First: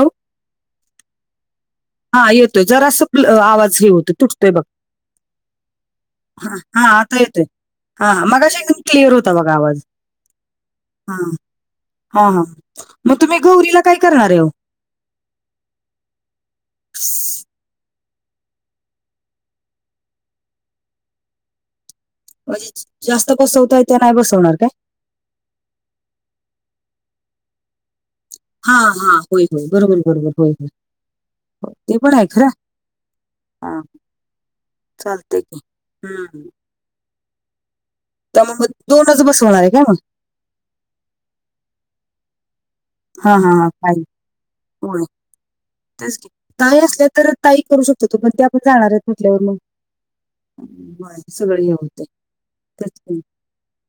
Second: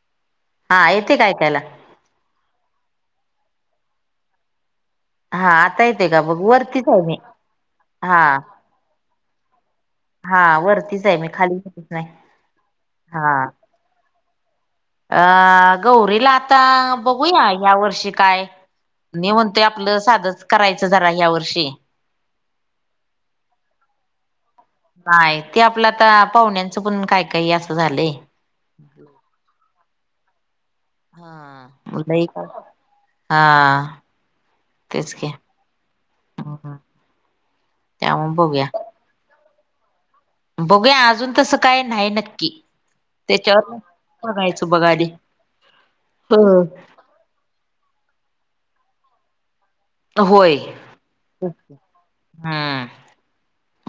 Hello? हा येते काय ऐकायला. हा येतोय जरास आवाज हे होतो तुटतोय बघ. हा आता येते का बघ हा हा वरतीच आहे मी आता येतोय हा मगाशी एकदम क्लिअर होता बघा आवाज. हा वरतीच हा, आहे मी खाली कुठेच नाही हा हा, मग तुम्ही हा गौरीला काय करणार आहे ओ. अ गौरीला आता बघूया या वर्षी काय? मी म्हणतोय आपलं साधच करायचं जरा ह्या वर्षी. म्हणजे जास्त बसवताय ते नाही बसवणार काय? नाही ते आपलं आता पाहुण्यांचं पण काय काही असं झालंय. हा हा होय होय बरोबर बरोबर होय. हा हो ते पण आहे लई काय खरं हा. चालतय की हम्म. त्यामुळे त्या मग म बघूया दोनच बसवनार आहे का मग? बघूया अजून तसं काय नाही नक्की. हा हा हा त्याच्यावर पाहिन बघायचं बघा आधी पुढे तेच हो की [unintelligible] तर ताई करू शकत्यात तो पण त्या आपण जाणार आहेत म्हटल्यावर मग. होय बर सगळ हे होतय तेच की.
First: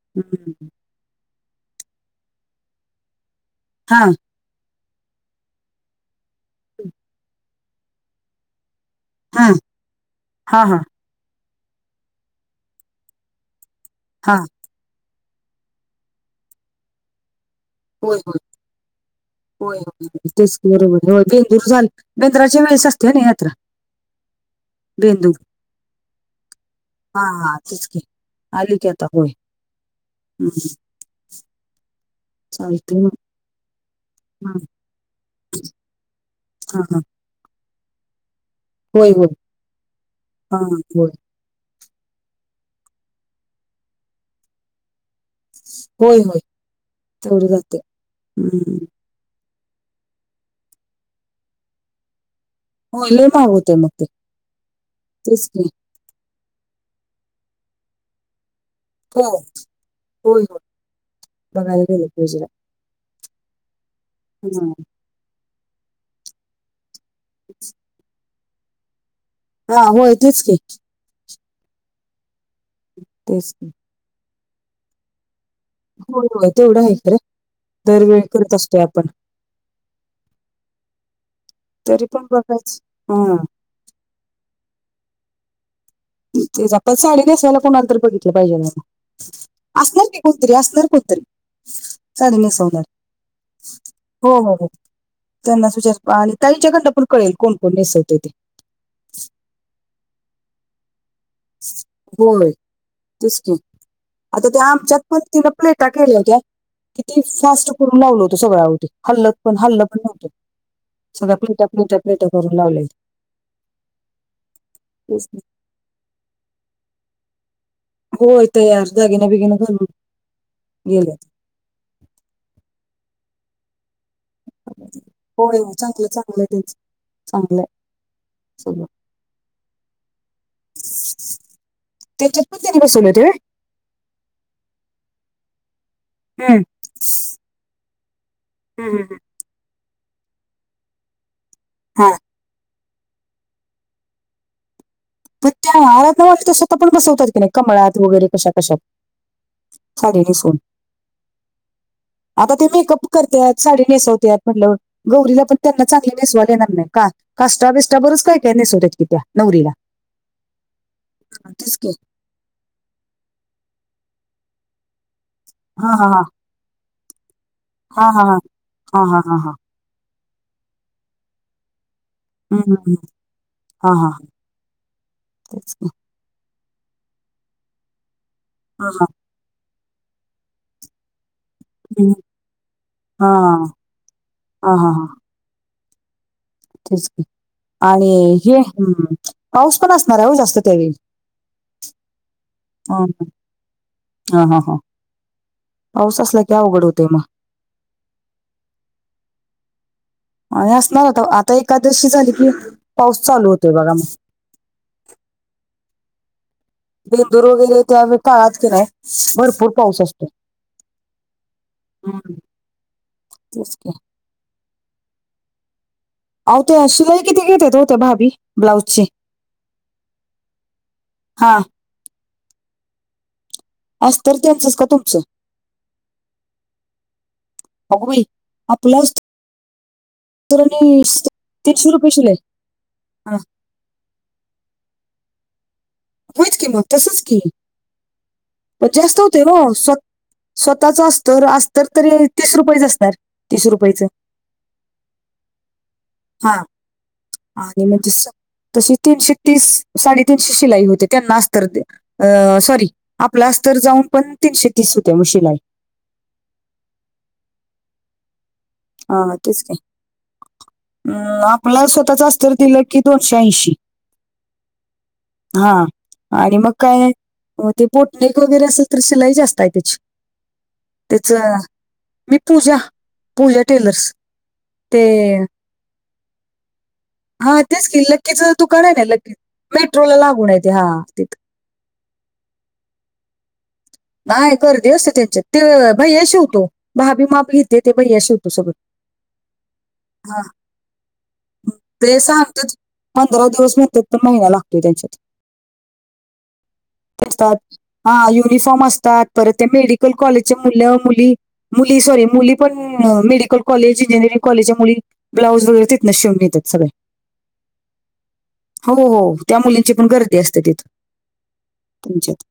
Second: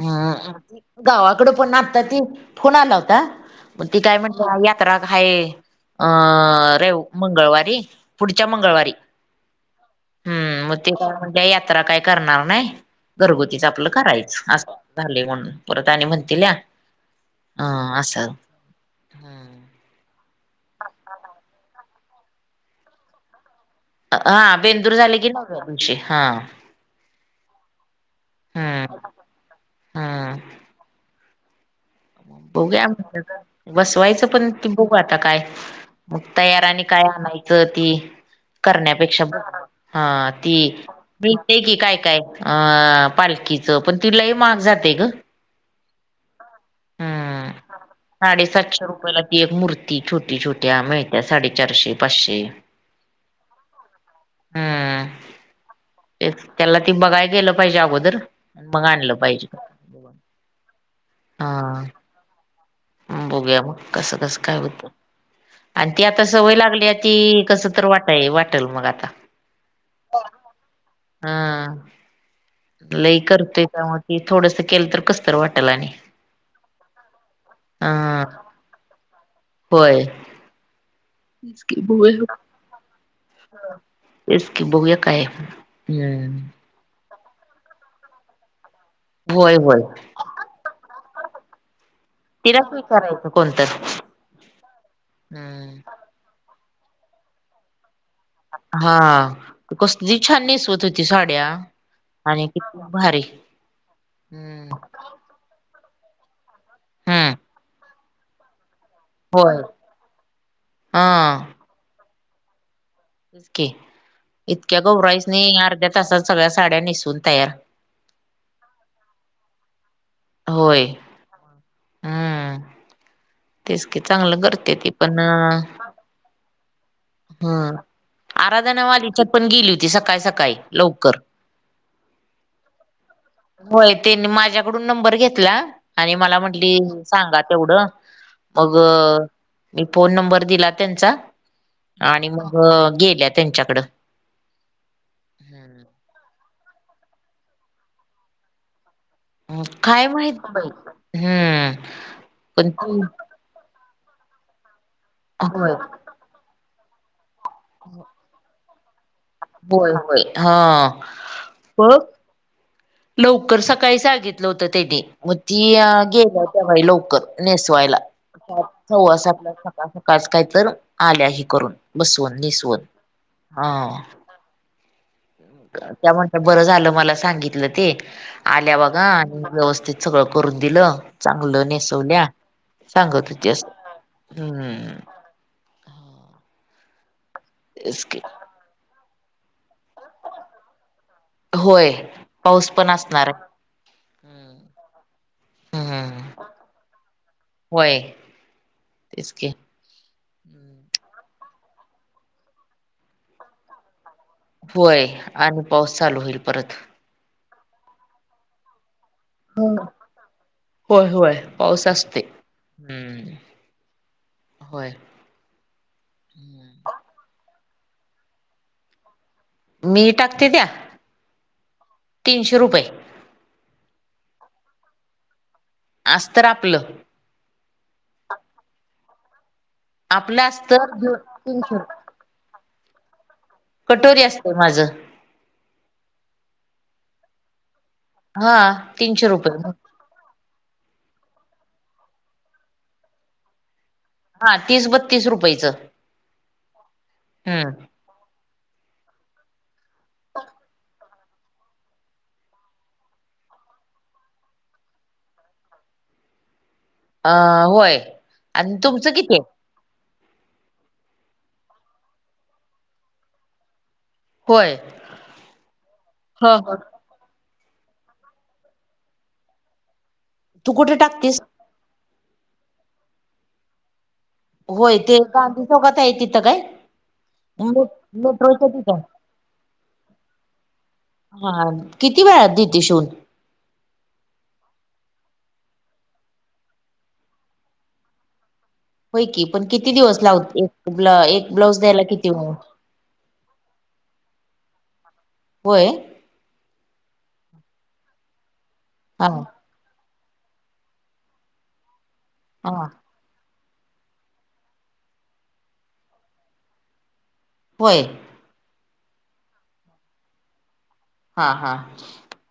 हा हम्म. गावाकड पण आता ती फोन आला होता मग ती हा काय म्हण यात्रात हाय अं रेव मंगळवारी पुढच्या मंगळवारी. हा हा हम्म मग हा ते का म्हणजे यात्रा काय करणार नाही घरगुतीच आपलं हा करायच अस झाले म्हणून परत आणि म्हणतील्या, अ हो असं हो तेच बरोबर होय बेंदूर झा बेंद्राच्या वेळेस असते हनी यात्रा. हा बेंदूर झाले की मग आमची हा. हा हा तेच की आली की हम्म आता होळी हम्म. मग बघुया चालते मग बसवायचं पण हम्म, त बघू आता काय मग तयार हा आणि हा काय आणायचं ती, होय करण्यापेक्षा होय बर हा हा ती होय बी क ते की काय काय अ पालखीचं पण ति लई महाग जातय ग. होय होय तेवड हम्म जा साडेसातशे रुपयाला ती एक मूर्ती छोटी छोट्या मिळत्या साडेचारशे पाचशे. होय लय महाग होतय मग ते तेच की. ते त्याला ती बघायला गेलं पाहिजे अगोदर. मग आणलं हो पाहिजे होय होय बघायला हा गेले पाहिजेला. बघूया मग कसं कसं काय होत आणि ती आता सवय लागली यात ती कस तर वाट वाटेल मग आता. हा होय तेच की, हा. लई तेच करतोय की त्यामुळे ते थोडस केलं तर कसतर वाटल आणि हो हो तेवढं आहे खरे दरवेळ हा करत असतय आपण तेच की तरी बघुया पण बघायचं हा सोडा तेच की बघूया काय. हम्म तेच आपल साडी नेसवायला कोणाला तर बघितलं पाहिजे मग होय होय असणार की कोण तरी असणार कोन तरी. साडी तिलाच नेसवणार विचारायचं कोणतर हो हो हो त्यांना हम्म विचार आणि ताईच्याकंडन पण कळेल कोण कोण नसवते ते. हा कसली छान नेसवत होत ती साड्या आणि होय किती भारी तेच की आता त्या हम्म. आमच्यात पण तिन प्लेटा केल्या होत्या किती हम्म फास्ट करून लावला होता आओ ते. हल्लत पण होय हल्लं पण नव्हतं सगळ्या हा प्लेट प्लेट प्लेट करून लावले तेच की इतक्या तेच की. गौराईसनी अर्ध्या तासात सगळ्या साड्या नेसऊन तयार. होये तयार दागिन बेगिन घालून. होय. गेल्या हम्म तेच की चांगलं करत्या ती पण होय अं होय, चांगलं चांगलं हाय त्यांचं. चांगलं ह आहे सगळं आराधनावालीच्यात पण गेली होती सकाळी सकाळी लवकर. त्याच्यातपण त्यांनं बसले होते होय? होय त्यांनी माझ्याकडून नंबर घेतला आणि मला हम्म, म्हटली सांगा तेवढं. मग हम्म, हम्म. हम्म. मी फोन नंबर दिला त्यांचा हा आणि मग गेल्या त्यांच्याकडं. पण त्या आहार न त्या स्वतः पण बसवतात की नाही कमळात वगैरे कशा कशात अं काय साडी माहित नेसवून बाई हम्म आता ते पण ती मेकअप करतात साडी नेसवतेत म्हटलं गौरीला पण होय त्यांना चांगली नेसवायला येणार नाही. का काष्टटा बिस्टा बरच काय काय नेसवतात कि त्या्. होय होय हा. ह तेच की. बघ लवकर सकाळी सांगितलं होतं तेनी. मग ती हा हा अं गेलं होत्या बाई लवकर नेसवायला हा हा हा हा हा हा हा सवासातला हा आज काय तर आल्या हे करून बसवून. हम्म निसवून. हम् ह हा हा तेच ना. त्या म्हणता बरं झालं मला सांगितलं ते आल्या हा बघा हा आणि व्यवस्थित सगळ करून दिलं चांगलं ने हम्म. नेसवल्या हा सांगत होती अस हा हा हूँ. हा तेच की तेच आणि की हे हम् पाऊस पण असणार आहे हो जास्त त्यावेळी होय पाऊस पण हम्म. असणार हाय. हा हा हा पावसा असला हम्म की उघड होते मग होय तेचकी. असणार आता आता एखादशी झाली की पाऊस चालू होतोय बघा मग. होय आणि पाऊस चालू होईल परत. बेंदूर वगैरे ते आम्ही काळात की नाहीय.. भरपूर पाऊस असतो होय होय पाऊस असते. ह. हम्म. तेचकी. होय. हो त्या शिलाई किती घेत्यात हो त्या भाभी ब्लाउज ची? मी टाकते त्या हा तीनशे रुपये. अस्तर त्यांचच का तुमचं? आस्तर आपलं. अगंबाई आपलं असतं आपलं तरी बी नई अस्तर तीनशे रुपये शिलाई कटोरी असत माझं. होयत कि मग तसच की हा पनं जास्त तीनशे होते हो रुपये स् स्वतःच अस्तर अस्तर तरी तीस रुपयाच असणार तीस रुपयाचं. हा तीस बत्तीस रुपयच. हा आणि म्हणजे तशी तीनशे तीस साडेतीनशे शिलाई होते. त्यांना अस्तर दे अं सॉरी आपला अस्तर जाऊन पण तीनशे तीस होते ओ शिलाई. अ होय आण हा तेच की. अं आपला स्वतःचं अस्तर दिलं की दोनशे ऐंशी. होय हा ह आणि मग ह काय? हो ते बोटनिक वगैरे असल तर शिलाई जास्त हाय त्याची. तू कुठे त्याच टाकतीस मी पूजा. पूजा टेलर्स. होय ते गांधी चौकात हाय तिथं काय? हा तेच की लक्कीचं मेट्रोच्या दुकान हाय तिथं ना लक्की मेट्रोला लागून आय ते हा तिथ. हा. किती वेळात दिति शिवुन? नाय गर्दी असती त्यांच्यात ते भैया शिवतो भाभी माप घेतीया ते भैया शीवतो सगळत. होय की पण किती दिवस लावतो एक ब्लाऊज द्यायला ते किती? सांगतात पंधरा दिवस म्हणत्यात पण महिना लागतोय त्यांच्यात. होय? हा युनिफॉर्म असतात. हा परत त्या मेडिकल कॉलेजच्या मुल मुली मुली सॉरी मुली पण हा मेडीकल कॉलेज इंजिअरिंग कॉलेजच्या मुली ब्लाउज तिथनच शिवून न्हेत्यात सगळे. होय. हो हो त्या मुलींची पण गर्दी असते तिथं. हा हा. तुमच्यात,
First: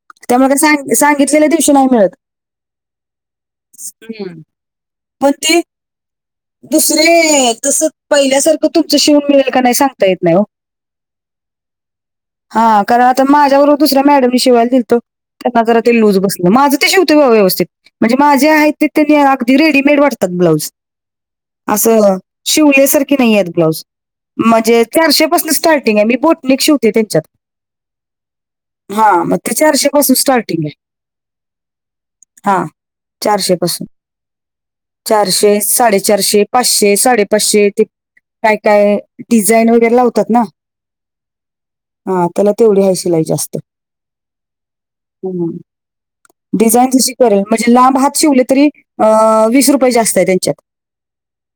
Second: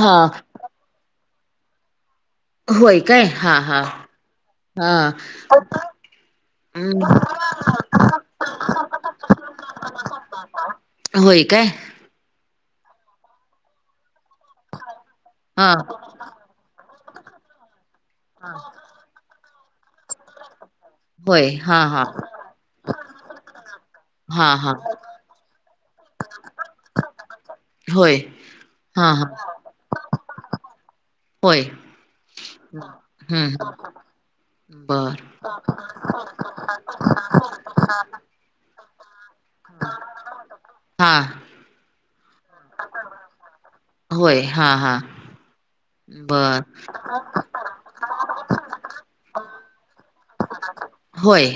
हा त्यामुळं काय सांग- सांगितलेल्या दिवशी नाय मिळत. होय काय हा हा हम्म. हा. हम्म दुसरी तसं पहिल्यासारखं तुमचं शिवून मिळेल का नाय सांगता येत नाय ओ. होय काय? हा कारण आता माझ्या बरोबर दुसऱ्या मॅडमनी शिवायला दिलत. त्यांना हा जरा ते लूज बसल. माझं ते शीवतो व्यवस्थित म्हणजे माझे आहेत ते त्यांनी अगदी रेडीमेड वाटतात ब्लाउज. होय हा हा असं शिवल्यासारखी नाहीयात ब्लाऊज. हा हा म्हणजे चारशे पासून स्टार्टिंग आय मी बोटनेक शिवते त्यांच्यात. होय. हा म ते चारशेपासून स्टार्टिंग आय. होय हम्म चारशे पासून हम्. चारशे, साडेचारशे, पाचशे, साडेपाचशे ते काय काय डिझाईन वगैरे लावतात ना. हा. हा त्याला तेवढी हाय शिलाई जास्त. होय हा. हा हम्म. बर डिझाईन जशी करेल म्हणजे लांब हात शिवले तरी अ वीस रुपये जास्त आय त्यांच्यात. होय.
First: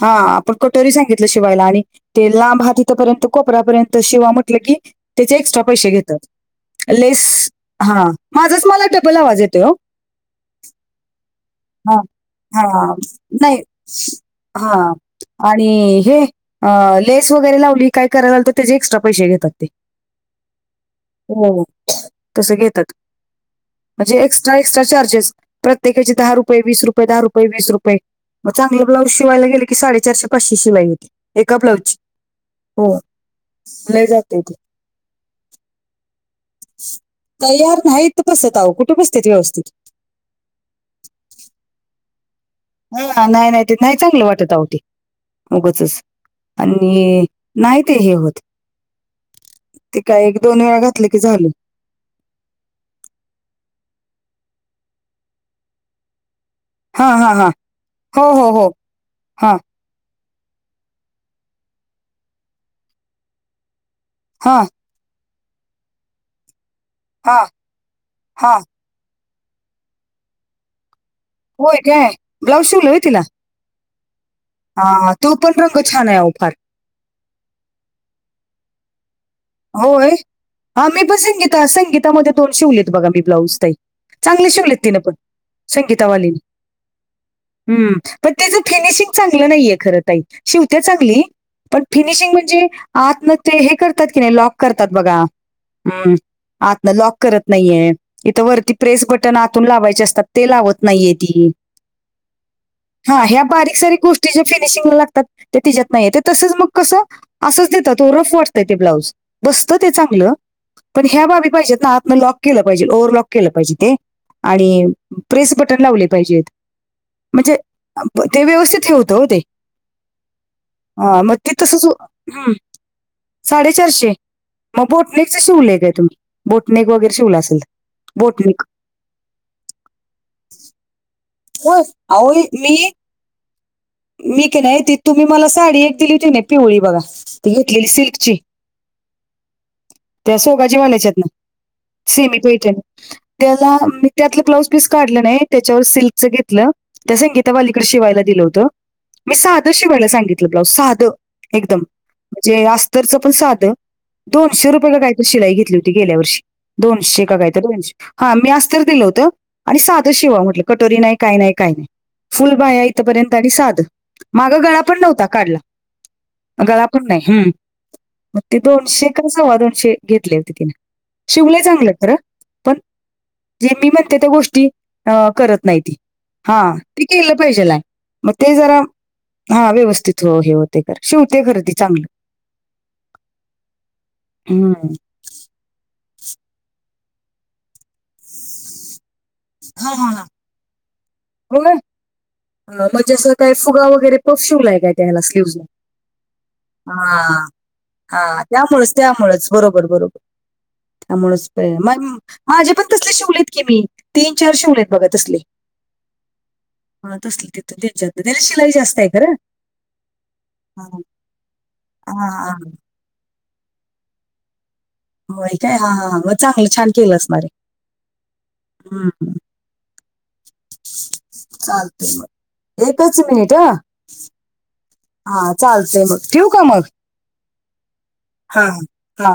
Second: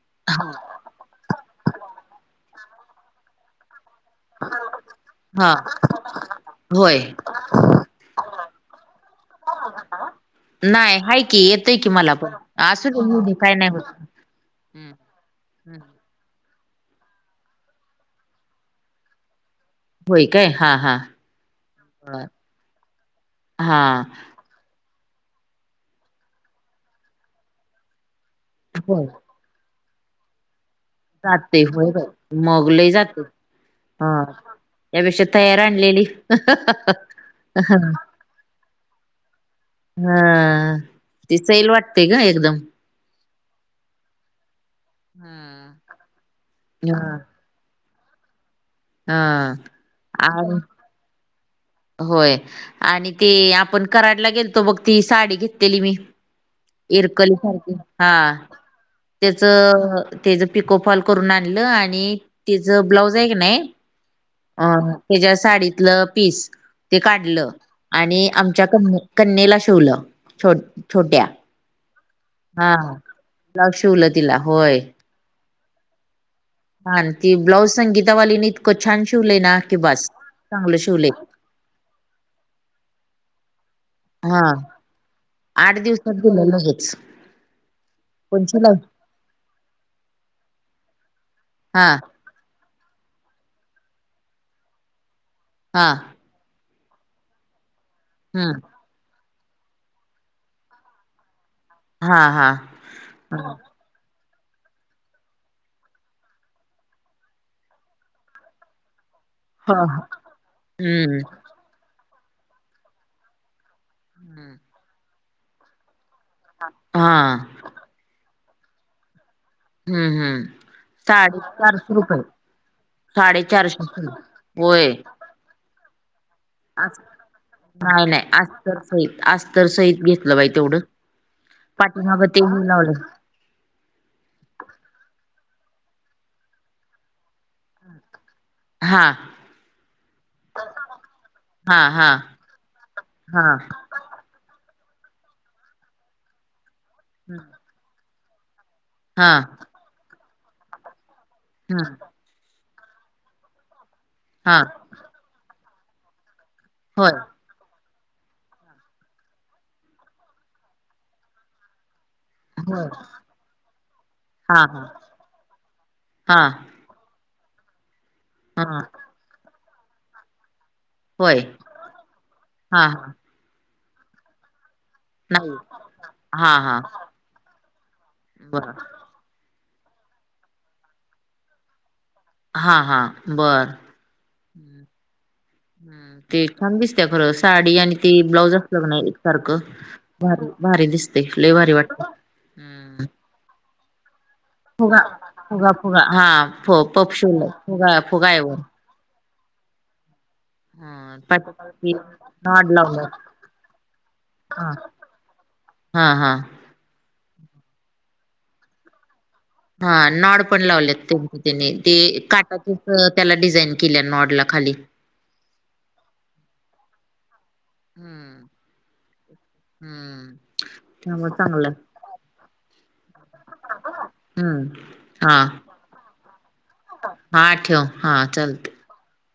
हा आपण कटोरी सांगितलं शिवायला आणि ते लांब हात हितपर्यंत कोपऱ्यापर्यंत शिवा म्हटलं की त्याच हा एक्स्ट्रा पै शे घेतात होय लेस हा. माझाच मला डबल आवाज येतोय ओ. नाय हाय की एतुय की हा मला पण हा असूदे इउदे काय नाही व्हत. हा. आणि हे लेस वगैरे लावली काय करायलाल तर त्याचे एक्स्ट्रा पैशे घेतात ते. व्हय काय हा हा. हो बर. तस घेतात हा म्हणजे ए क्स्ट्रा चार्जेस प्रत्यकाचे दहा रुपये, वीस रुपये, दहा रुये, वीस रुपये मंग चांगले ब्लाउज होय शिवांयला गेले की साडेचारशे पांचशे शिवाई होती. एका जाते. ब्लाऊजची होयं हो मंगलही जातं लय हां... जाते ते यांपेक्षा तयांर आणलेली तयार नाहीतं बसतं आहे कुंठे बसते व्यवस्थित हां ती सैल वाटते कां एकदंम. हां नाहीं नाहीं ते नाहीं चांगलं वाटतं आहेती हा उगचंच आणि. नाहीं ते हे होतं हा ते कायं एक दोन वेळां घातलं की झालं. होयं आणि ते आपणं करांडला गेलतो बघं ती सांडी घेतलेली मी. हा हा इरकली हा सांरखी हा हो हो हो हा त्यांचं. त्यांचं पिको फॉल करूंन आणलं आणि तिचं ब्लाउज आहे की नाहीं. हा अं त्यांच्या सांडीतलं पीस ते हा काढलं आणि हा आमच्या कनी. कन्येला शिवलं छो छोट्यां. होयं कायं. हां ब्लाऊज शिवलं तिलां होयं. हां तो पणं रंग छान आहे हो फांर. हां ती ब्लाऊज संगीतावानलीने इतकं छान शिवले नां. होयं हां मी पणं संगीता संगीतामध्यें दोन शिवली बघां मी ब्लांऊज तही. हा चांगले शिवलेत तिनं पणं आठ दिवसात संगीतावांलीनी. दिलं लगेच हम्मं पणं पण त्यांचं शिलाई फिनिशिंग चांगलं नाहींये खरं. शिवतांत चांगली पणं हा फिनिशिंग म्हणजे आंत नं हे करतांत. लॉक करतांत बघां हा हम्मं आंत नं लॉक करतं नाहींये इथे हम्म वरती. प्रेस बटंन आतूंन लावांयचे असतांत ते लावतं नाहींये ती. हा हा हां ह्या हा बारीक सारीक गोष्टीं. ते जे फिनिशिंगला लागतांत ते तिच्यांत नाहींयेत ते तसंच मंग कसं असंच देतांत तो रफं वाटतं ते ब्लांउज. बसतं हा ते चांगलं पणं हम्म ह्यां बाबी पाहिजेत नां आंतन लॉक केलं पाहिजे ओवर्ह लॉक केलं पाहिजे ते. आणि प्रेस बटंन लावले पाहिजेत. हां. म्हणजे ते व्यवस्थित हे होतं ते. हम्मं हम्मं हा, मग सांडे ते तसंच चारशे रुपये. हं, साडे चारशे होयं. कशं शिवलेख आहे तुमं बोटनेक वगैरें शिवलां असेल बोटनेक. होयं अस्तंर सहित घेतलं बाहि तेवढं. हो पाठीमाग आंहो ते हे मी. लावलं मी कां नाहीं ती तुम्हीं मलां सांडी एक दिली होती नाहीं पिवळी बघां. घेतलेली सिल्कची. हां. त्यां सोगांजी म्हणांयच्यांत नां हा हा सीमी पेंट हा त्यांला. त्यांतलं ब्लांऊज पीस काढलं नाहीं त्यांच्यावर सिल्कचं घेतलं त्या संगीता वालीकडे शिवायलां दिलं होतं. हा मी साधं शिवांयला सांगितलं ब्लांऊज साधं एकदंम. ह म्हणजे अस्तरचं पणं साधं हा दोनशे रुपये कां कायंच शिलाई घेतली होती गेल्यां वर्षी. होय दोनशे कां कायं तरं दोनशे हां मी अस्तंर दिलं होतं आणि साधं शिवां म्हटलं की. दोरी नाहीं कांहीं नाहीं कांहीं नाहीं. फुलं बांया होय इथपर्यंत आणि साधं हा मागं गळां हा पणं नव्हतां काढलां. हा गळां पणं नाहीं हम्मं. ते हा दोनशे कसां सवां दोनशे घेतले होते तिने होय शिवलेय चांगलं तरं पणं. हा हा जे मी म्हणते त्या गोष्टी आ करत. नाही ती हा ते केल पाहिजेला, मग ते बर जरा हा व्यवस्थित हो हे होते. शिवते खर ती चांगली. हा. हा. बर. हम्म. हम् ते छान दिसते खर. साडी आणि ते ब्लाऊज असल का नाही. सारख हा हा हा भारी भारी दिसते लय हो ना? भारी वाटते. म्हणजे अस काय फुगा वगैरे. ब्लॉऊस शिव लाय काय फुगा त्यान स्लीव ला. फुगा फुगा हा फ पपशोल फुगा फुगा आहे ह वर त्यामुळे त्यामुळेच बरोबर बरोबर हा त्यामुळेच. पाठी नॉड माझे पण लावलं तसले शिवलेत की मी तीन चार हा शिवलेत बघा तसली. हा- हा हा तस तिथून त्यांच्या त्याला शिलाई जास्त आहे खंर. हा नॉड पण लावलेत त्यांनी त्यांच्या त्यानी ते हा, हा. काटातून ह त्याला डिझाईन केल्या नॉडला खाली. होय काय हा हा मग चांगल छान केली आसनार. हम्म हम हम्. हम्म त्यामुळे चांगल. एकच मिनट ह. हम्म हा मग ठेवू का मग -हा ठेव हा. हा चालते -हा